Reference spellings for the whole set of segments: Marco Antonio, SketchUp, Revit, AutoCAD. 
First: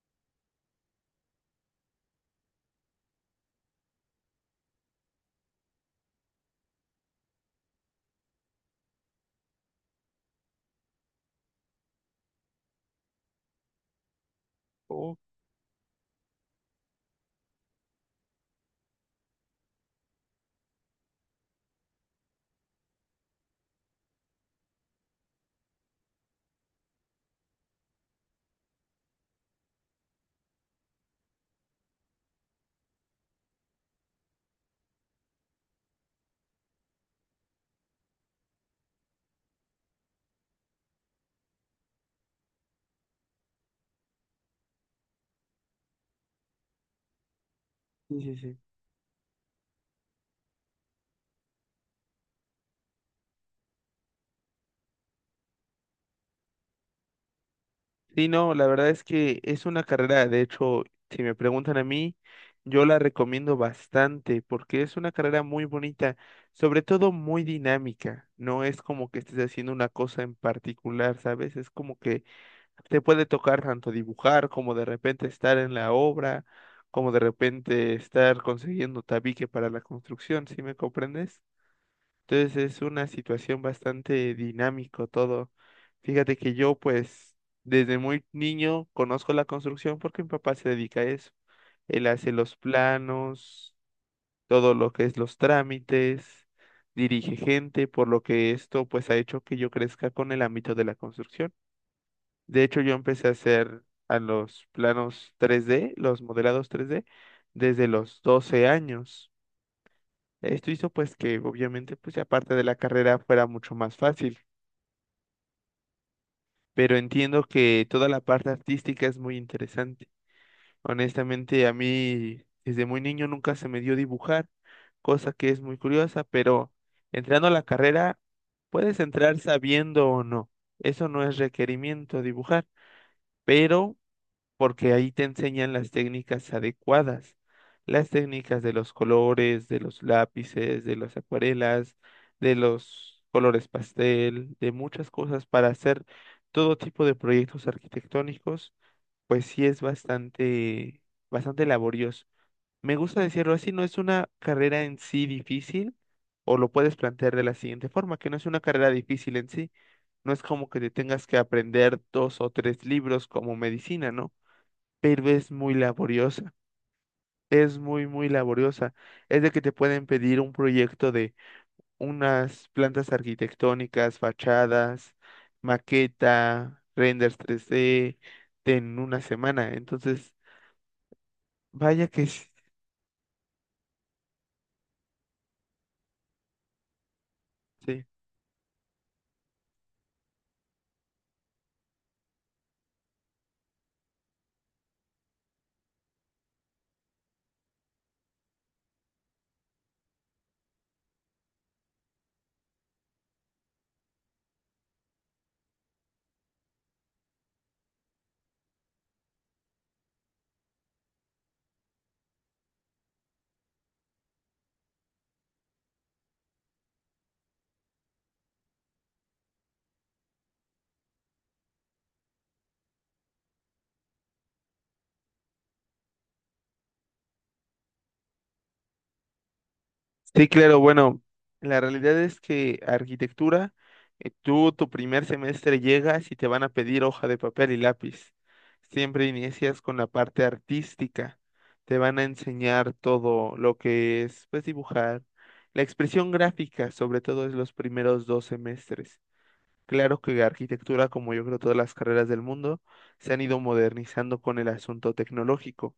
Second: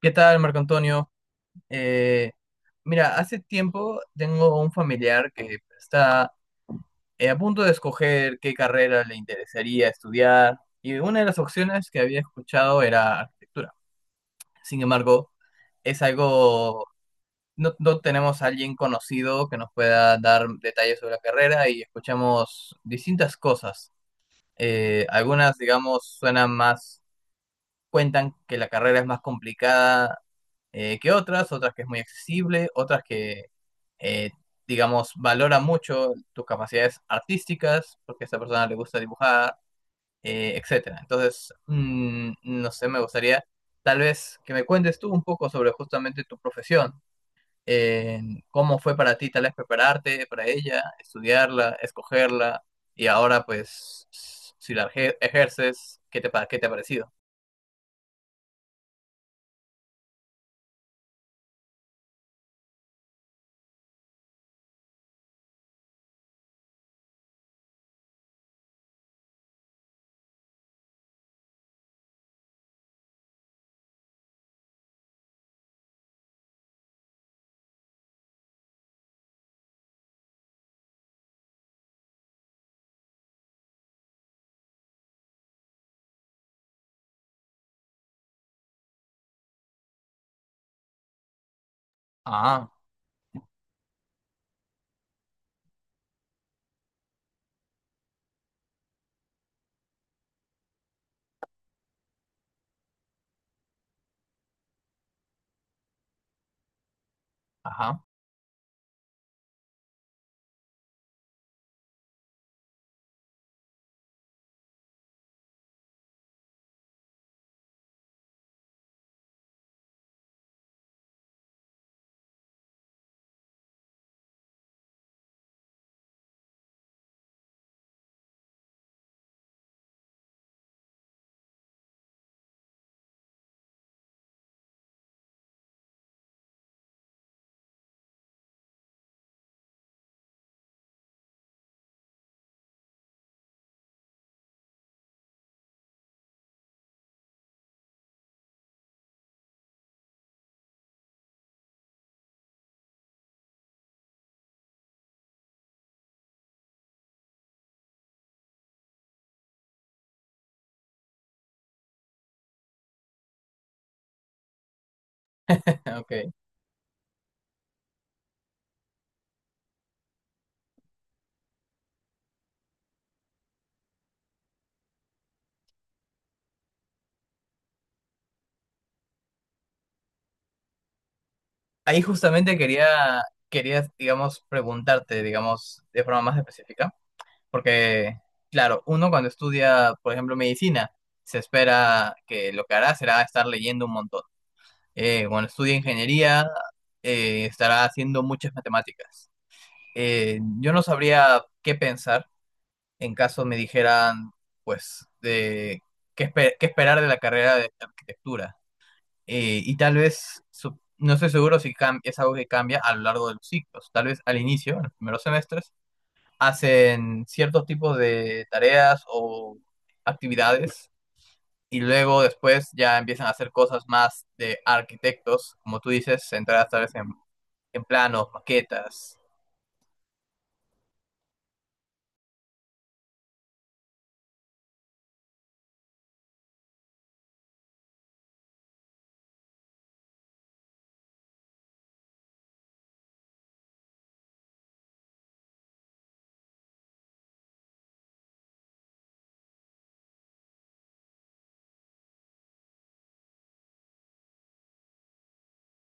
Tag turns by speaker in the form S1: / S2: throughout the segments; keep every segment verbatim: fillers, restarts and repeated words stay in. S1: ¿Qué tal, Marco Antonio? Eh, Mira, hace tiempo tengo un familiar que está eh, a punto de escoger qué carrera le interesaría estudiar y una de las opciones que había escuchado era arquitectura. Sin
S2: Oh,
S1: embargo, es algo, no, no tenemos a alguien conocido que nos pueda dar detalles sobre la carrera y escuchamos distintas cosas. Eh, algunas, digamos, suenan más, cuentan que la carrera es más complicada, eh, que otras, otras que es muy accesible, otras que, eh, digamos, valora mucho tus capacidades artísticas, porque a esa persona le gusta dibujar, eh, etcétera. Entonces, mm, no sé, me gustaría tal vez que me cuentes tú un poco sobre justamente tu profesión.
S2: sí,
S1: eh,
S2: sí, sí.
S1: ¿Cómo fue para ti tal vez prepararte para ella, estudiarla, escogerla, y ahora pues si la ejer- ejerces, ¿qué te, pa- qué te ha parecido?
S2: Sí, no, la verdad es que es una carrera, de hecho, si me preguntan a mí, yo la recomiendo bastante porque es una carrera muy bonita, sobre todo muy dinámica. No es como que estés haciendo una cosa en particular, ¿sabes? Es como que te puede tocar tanto dibujar como de repente estar en la obra, como de repente estar consiguiendo tabique para la construcción, ¿sí me comprendes? Entonces es una situación bastante dinámico todo. Fíjate que yo pues desde muy niño conozco la construcción porque mi papá se dedica a eso. Él hace los
S1: Ah,
S2: planos, todo lo que es los trámites, dirige gente, por lo que esto pues ha hecho que yo crezca con el ámbito de la construcción. De hecho yo empecé a hacer a los planos tres D, los modelados tres D, desde
S1: ajá.
S2: los doce años. Esto hizo pues que obviamente pues aparte de la carrera fuera mucho más fácil, pero entiendo que toda la parte artística es muy interesante. Honestamente, a mí desde muy niño nunca se me dio dibujar, cosa que es muy curiosa, pero entrando a la carrera, puedes entrar sabiendo o no. Eso no es requerimiento dibujar, pero porque ahí te enseñan las técnicas adecuadas, las técnicas de los colores, de los lápices, de las acuarelas, de los colores pastel, de muchas cosas para hacer todo tipo de proyectos arquitectónicos, pues sí es bastante, bastante laborioso. Me gusta decirlo así, no es una carrera en sí difícil, o lo puedes plantear de la siguiente forma, que no es una carrera difícil en sí, no es como que te tengas que aprender dos o tres libros como medicina, ¿no? Pero es muy
S1: Ok.
S2: laboriosa. Es muy, muy laboriosa. Es de que te pueden pedir un proyecto de unas plantas arquitectónicas, fachadas, maqueta, renders tres d en una semana. Entonces,
S1: Ahí
S2: vaya que sí.
S1: justamente quería, quería, digamos, preguntarte, digamos, de forma más específica,
S2: Sí.
S1: porque, claro, uno cuando estudia, por ejemplo, medicina, se espera que lo que hará será estar leyendo un montón. Eh, cuando estudia ingeniería, eh, estará haciendo muchas matemáticas. Eh, yo no sabría qué pensar en caso me dijeran, pues, de qué, espe- qué esperar de la carrera de arquitectura. Eh, y tal vez, su- no estoy seguro si cam- es algo que cambia a lo largo de los ciclos. Tal vez al inicio, en los primeros semestres, hacen ciertos tipos de tareas o actividades y luego después ya empiezan a hacer cosas más de arquitectos, como tú dices, centradas tal vez en, en planos, maquetas.
S2: Sí, claro, bueno, la realidad es que arquitectura, eh, tú tu primer semestre llegas y te van a pedir hoja de papel y lápiz. Siempre inicias con la parte artística. Te van a enseñar todo lo que es, pues, dibujar. La expresión gráfica, sobre todo, es los primeros dos semestres. Claro que la arquitectura, como yo creo todas las carreras del mundo, se han ido modernizando con el asunto tecnológico.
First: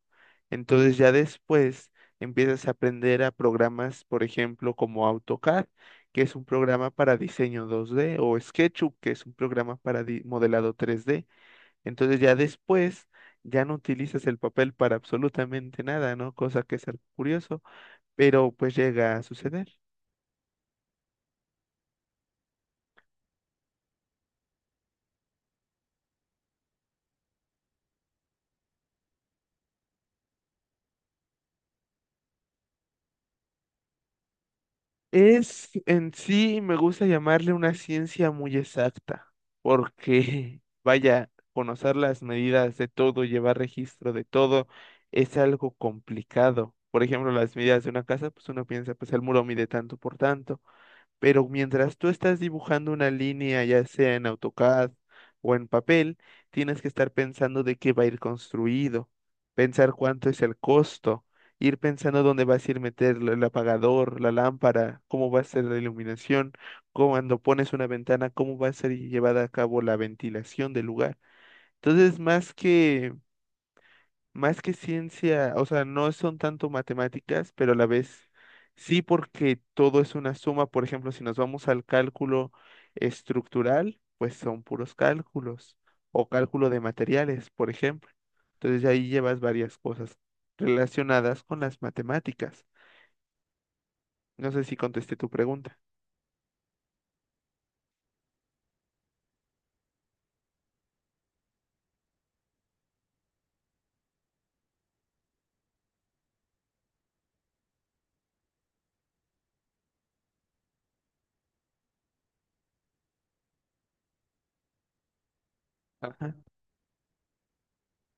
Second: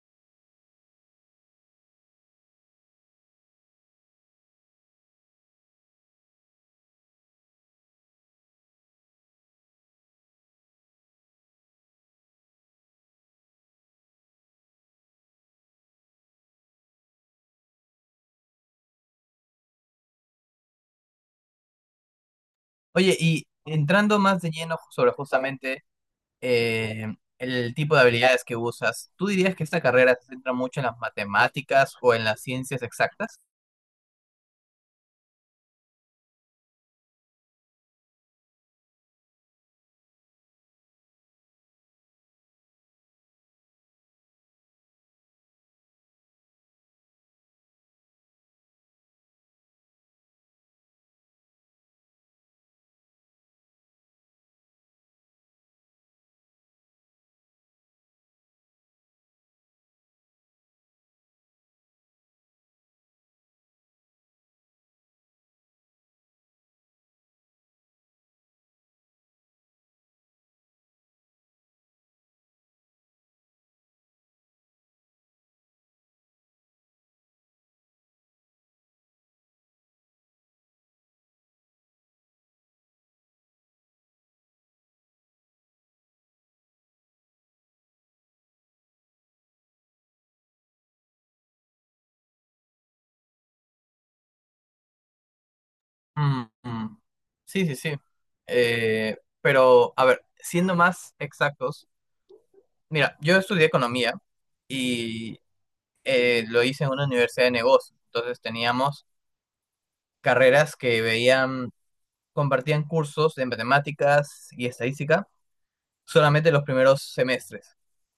S2: Entonces ya después empiezas a aprender a programas, por ejemplo, como AutoCAD, que es un programa para diseño dos D, o SketchUp, que es un programa para di- modelado tres D. Entonces ya después ya no utilizas el papel para absolutamente nada, ¿no? Cosa que es algo curioso, pero pues llega a suceder.
S1: Oye, y entrando más de lleno sobre justamente eh, el tipo de habilidades que usas, ¿tú dirías que esta carrera se centra mucho en las matemáticas o en las ciencias exactas?
S2: Es en sí, me gusta llamarle una ciencia muy exacta, porque vaya, conocer las medidas de todo, llevar registro de todo, es algo complicado. Por ejemplo, las medidas de una casa, pues uno piensa, pues el muro mide tanto por tanto. Pero mientras tú estás dibujando una línea, ya sea en AutoCAD o en papel, tienes que estar pensando de qué va a ir construido, pensar cuánto es el costo, ir pensando dónde vas a ir meter el apagador, la lámpara, cómo va a ser la iluminación, cómo- cuando pones una ventana, cómo va a ser llevada a cabo la ventilación del lugar. Entonces, más que más que ciencia, o sea, no son tanto matemáticas, pero a la vez sí porque todo es una suma. Por ejemplo, si nos vamos al cálculo estructural, pues son puros cálculos o cálculo de materiales, por ejemplo. Entonces ahí llevas varias cosas relacionadas con las matemáticas. No sé si contesté tu pregunta.
S1: Mm, mm. Sí, sí, sí. Eh, pero, a ver, siendo más exactos, mira, yo estudié economía y eh, lo hice en una universidad de negocios. Entonces teníamos carreras que veían, compartían cursos de matemáticas y estadística
S2: Ajá.
S1: solamente los primeros semestres.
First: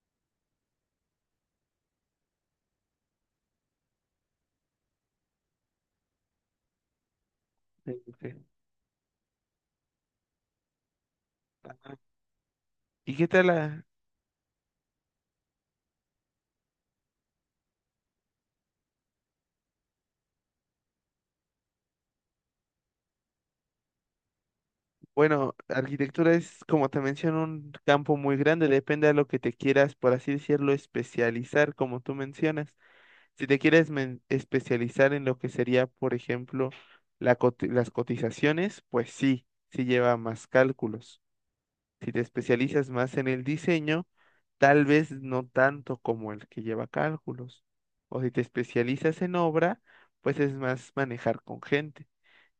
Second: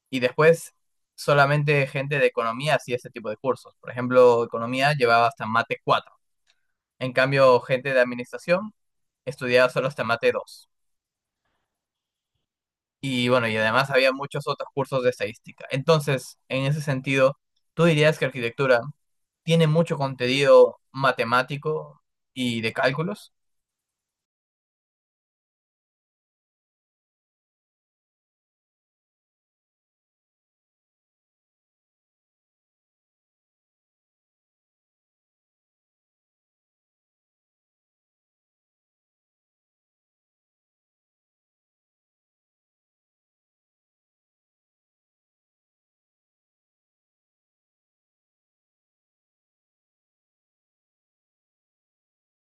S1: Y después solamente gente de economía hacía ese tipo de cursos. Por ejemplo, economía llevaba hasta mate cuatro. En cambio,
S2: Sí,
S1: gente de
S2: sí.
S1: administración estudiaba solo hasta mate dos.
S2: ¿Y qué
S1: Y
S2: tal
S1: bueno, y
S2: la-
S1: además había muchos otros cursos de estadística. Entonces, en ese sentido, ¿tú dirías que arquitectura tiene mucho contenido matemático y de cálculos?
S2: bueno, arquitectura es, como te menciono, un campo muy grande, depende de lo que te quieras, por así decirlo, especializar, como tú mencionas. Si te quieres men- especializar en lo que sería, por ejemplo, la coti- las cotizaciones, pues sí, sí lleva más cálculos. Si te especializas más en el diseño, tal vez no tanto como el que lleva cálculos. O si te especializas en obra, pues es más manejar con gente.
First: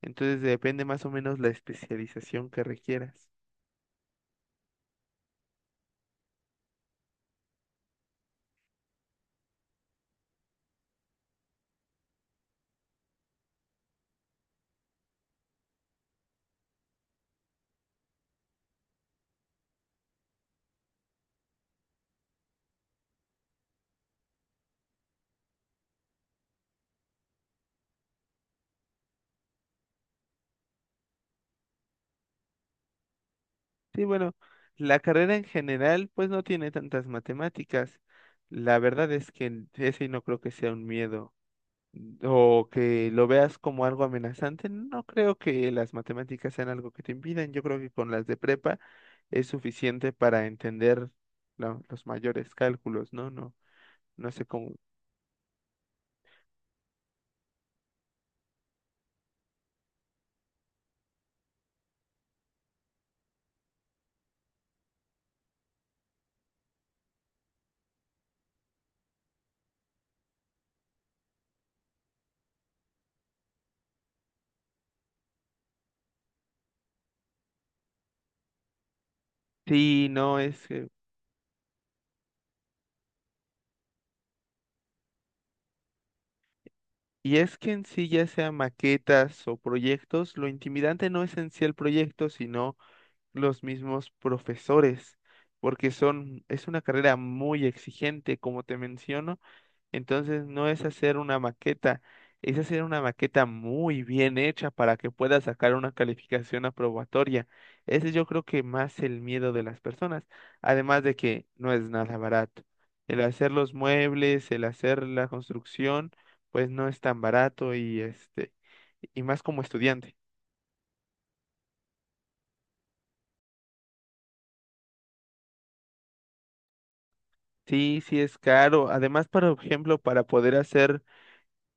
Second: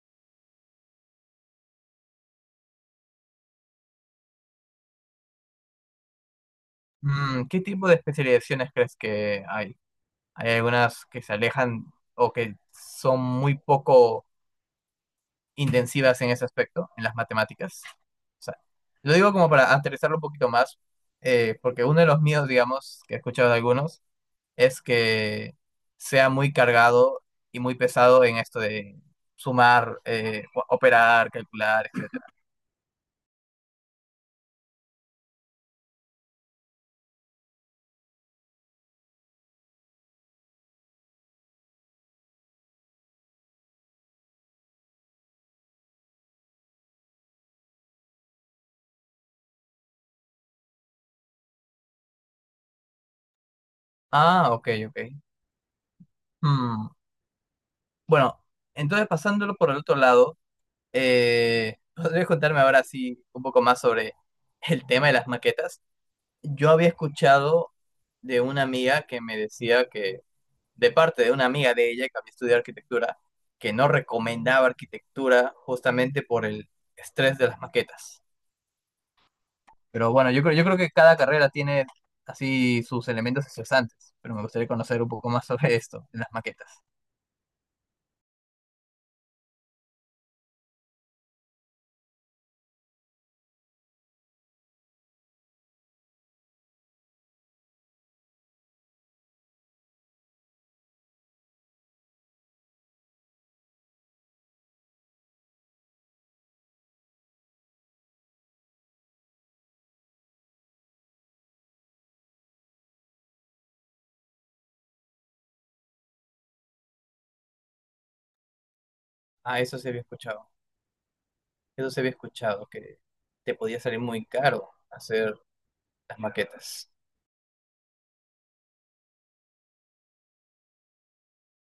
S2: Entonces depende más o menos la especialización que requieras.
S1: Mm, ¿qué tipo de especializaciones crees que hay? Hay algunas que se alejan o que son muy poco intensivas en ese aspecto, en las matemáticas. O sea, lo digo como para aterrizarlo un poquito más, eh, porque uno de los míos, digamos, que he escuchado de algunos, es que sea muy cargado y muy pesado en esto de sumar, eh, o- operar, calcular, etcétera.
S2: Sí, bueno, la carrera en general pues no tiene tantas matemáticas. La verdad es que ese no creo que sea un miedo mm, o que lo veas como algo amenazante. No creo que las matemáticas sean algo que te impidan. Yo creo que con las de prepa es suficiente para entender la- los mayores cálculos, ¿no? No, no sé
S1: Ah, ok,
S2: cómo.
S1: ok. Hmm. Bueno, entonces pasándolo por el otro lado, eh, ¿podrías contarme ahora sí un poco más sobre el tema de las maquetas? Yo había escuchado de una amiga que me decía que, de parte de una amiga de ella que había estudiado arquitectura, que no recomendaba arquitectura justamente por el estrés de las maquetas.
S2: Sí,
S1: Pero bueno,
S2: no
S1: yo creo, yo
S2: es
S1: creo
S2: que...
S1: que cada carrera tiene así sus elementos estresantes, pero me gustaría conocer un poco más sobre esto, en las maquetas.
S2: Y es que en sí ya sea maquetas o proyectos, lo intimidante no es en sí el proyecto, sino los mismos profesores, porque son, es una carrera muy exigente, como te menciono, entonces no es hacer una maqueta, es hacer una maqueta muy bien hecha para que pueda sacar una calificación aprobatoria. Ese yo creo que más el miedo de las personas, además de que no es nada barato. El hacer los muebles, el hacer la construcción, pues no es tan barato y este, y más como
S1: Ah, eso se había
S2: estudiante.
S1: escuchado. Eso se había escuchado, que te podía salir muy caro hacer las maquetas.
S2: Sí, sí es caro. Además, para- por ejemplo, para poder hacer,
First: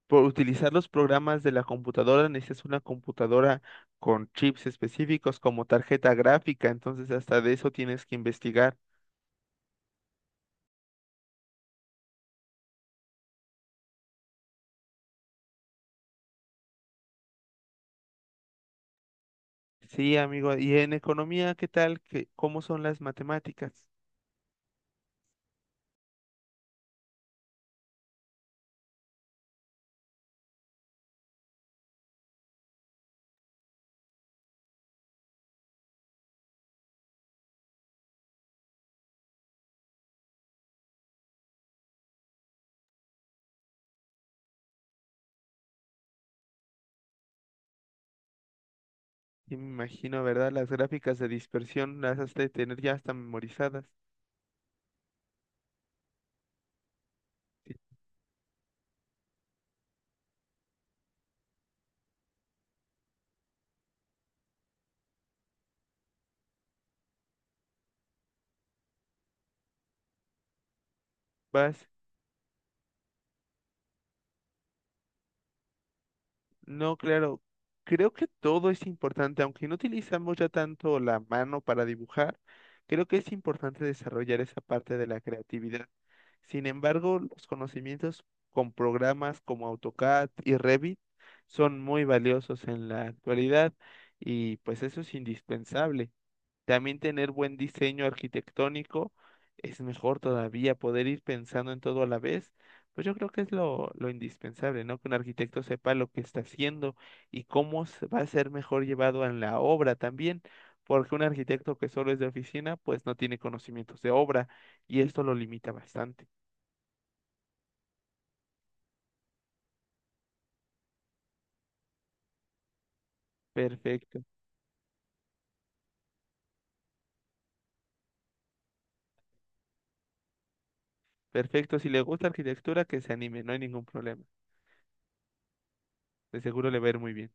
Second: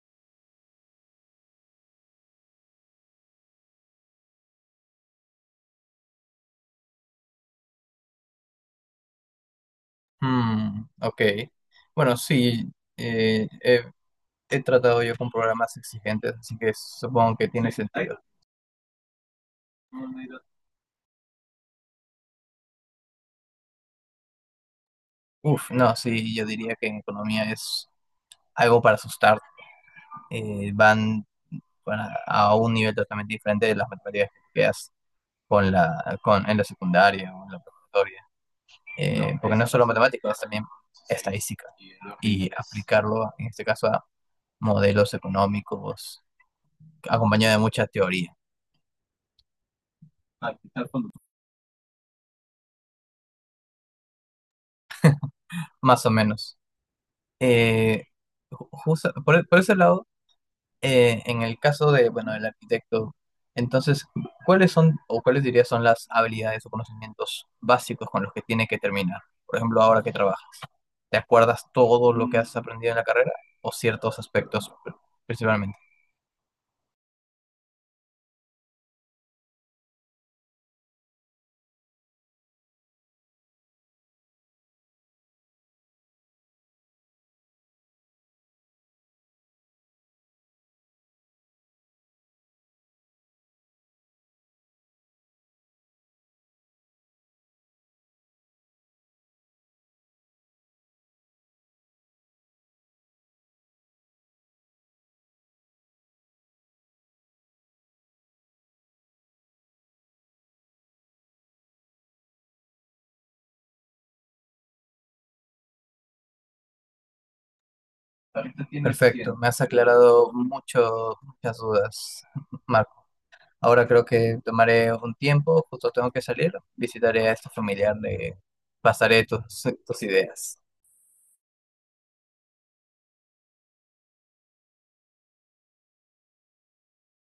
S2: por utilizar los programas de la computadora, necesitas una computadora con chips específicos como tarjeta gráfica, entonces hasta de eso tienes que investigar.
S1: Hmm, ok. Bueno, sí, eh, he, he tratado yo con programas exigentes, así que supongo que tiene sentido.
S2: Sí, amigo. ¿Y en economía, qué tal? ¿Qué, cómo son las matemáticas?
S1: Uf, no, sí, yo diría que en economía es algo para asustar. Eh, van para- a un nivel totalmente diferente de las matemáticas que has con la, con, en la secundaria o en la preparatoria. Eh, porque no es solo matemáticas, es también estadística. Y aplicarlo, en este caso, a modelos económicos, acompañado de mucha teoría,
S2: Sí, me imagino, ¿verdad? Las gráficas de dispersión las has de tener ya hasta memorizadas.
S1: más o menos.
S2: Sí,
S1: Eh, ju- justo- por, por ese lado, eh, en el caso de, bueno, del arquitecto, entonces, ¿cuáles son o cuáles dirías son las habilidades o conocimientos básicos con los que tiene que terminar? Por ejemplo, ahora que trabaja. ¿Te acuerdas
S2: Vas
S1: todo lo que has aprendido en la carrera o ciertos aspectos pr- principalmente?
S2: no, claro. Creo que todo es importante, aunque no utilizamos ya tanto la mano para dibujar, creo que es importante desarrollar esa parte de la creatividad. Sin embargo, los conocimientos con programas como AutoCAD y Revit son muy valiosos en la actualidad y pues eso es indispensable. También tener buen diseño arquitectónico es mejor todavía, poder ir pensando en todo a la vez. Pues yo creo que es lo, lo indispensable, ¿no? Que un arquitecto sepa lo que está haciendo y cómo se- va a ser mejor llevado en la obra también, porque un arquitecto que solo es de oficina, pues no tiene conocimientos de obra y esto lo limita bastante.
S1: Perfecto, me has aclarado mucho, muchas dudas, Marco. Ahora creo
S2: Perfecto,
S1: que tomaré un tiempo, justo tengo que salir, visitaré a este familiar, le pasaré tus, tus ideas.
S2: perfecto. Si le gusta arquitectura, que se anime, no hay ningún problema. De seguro le va a ir muy bien.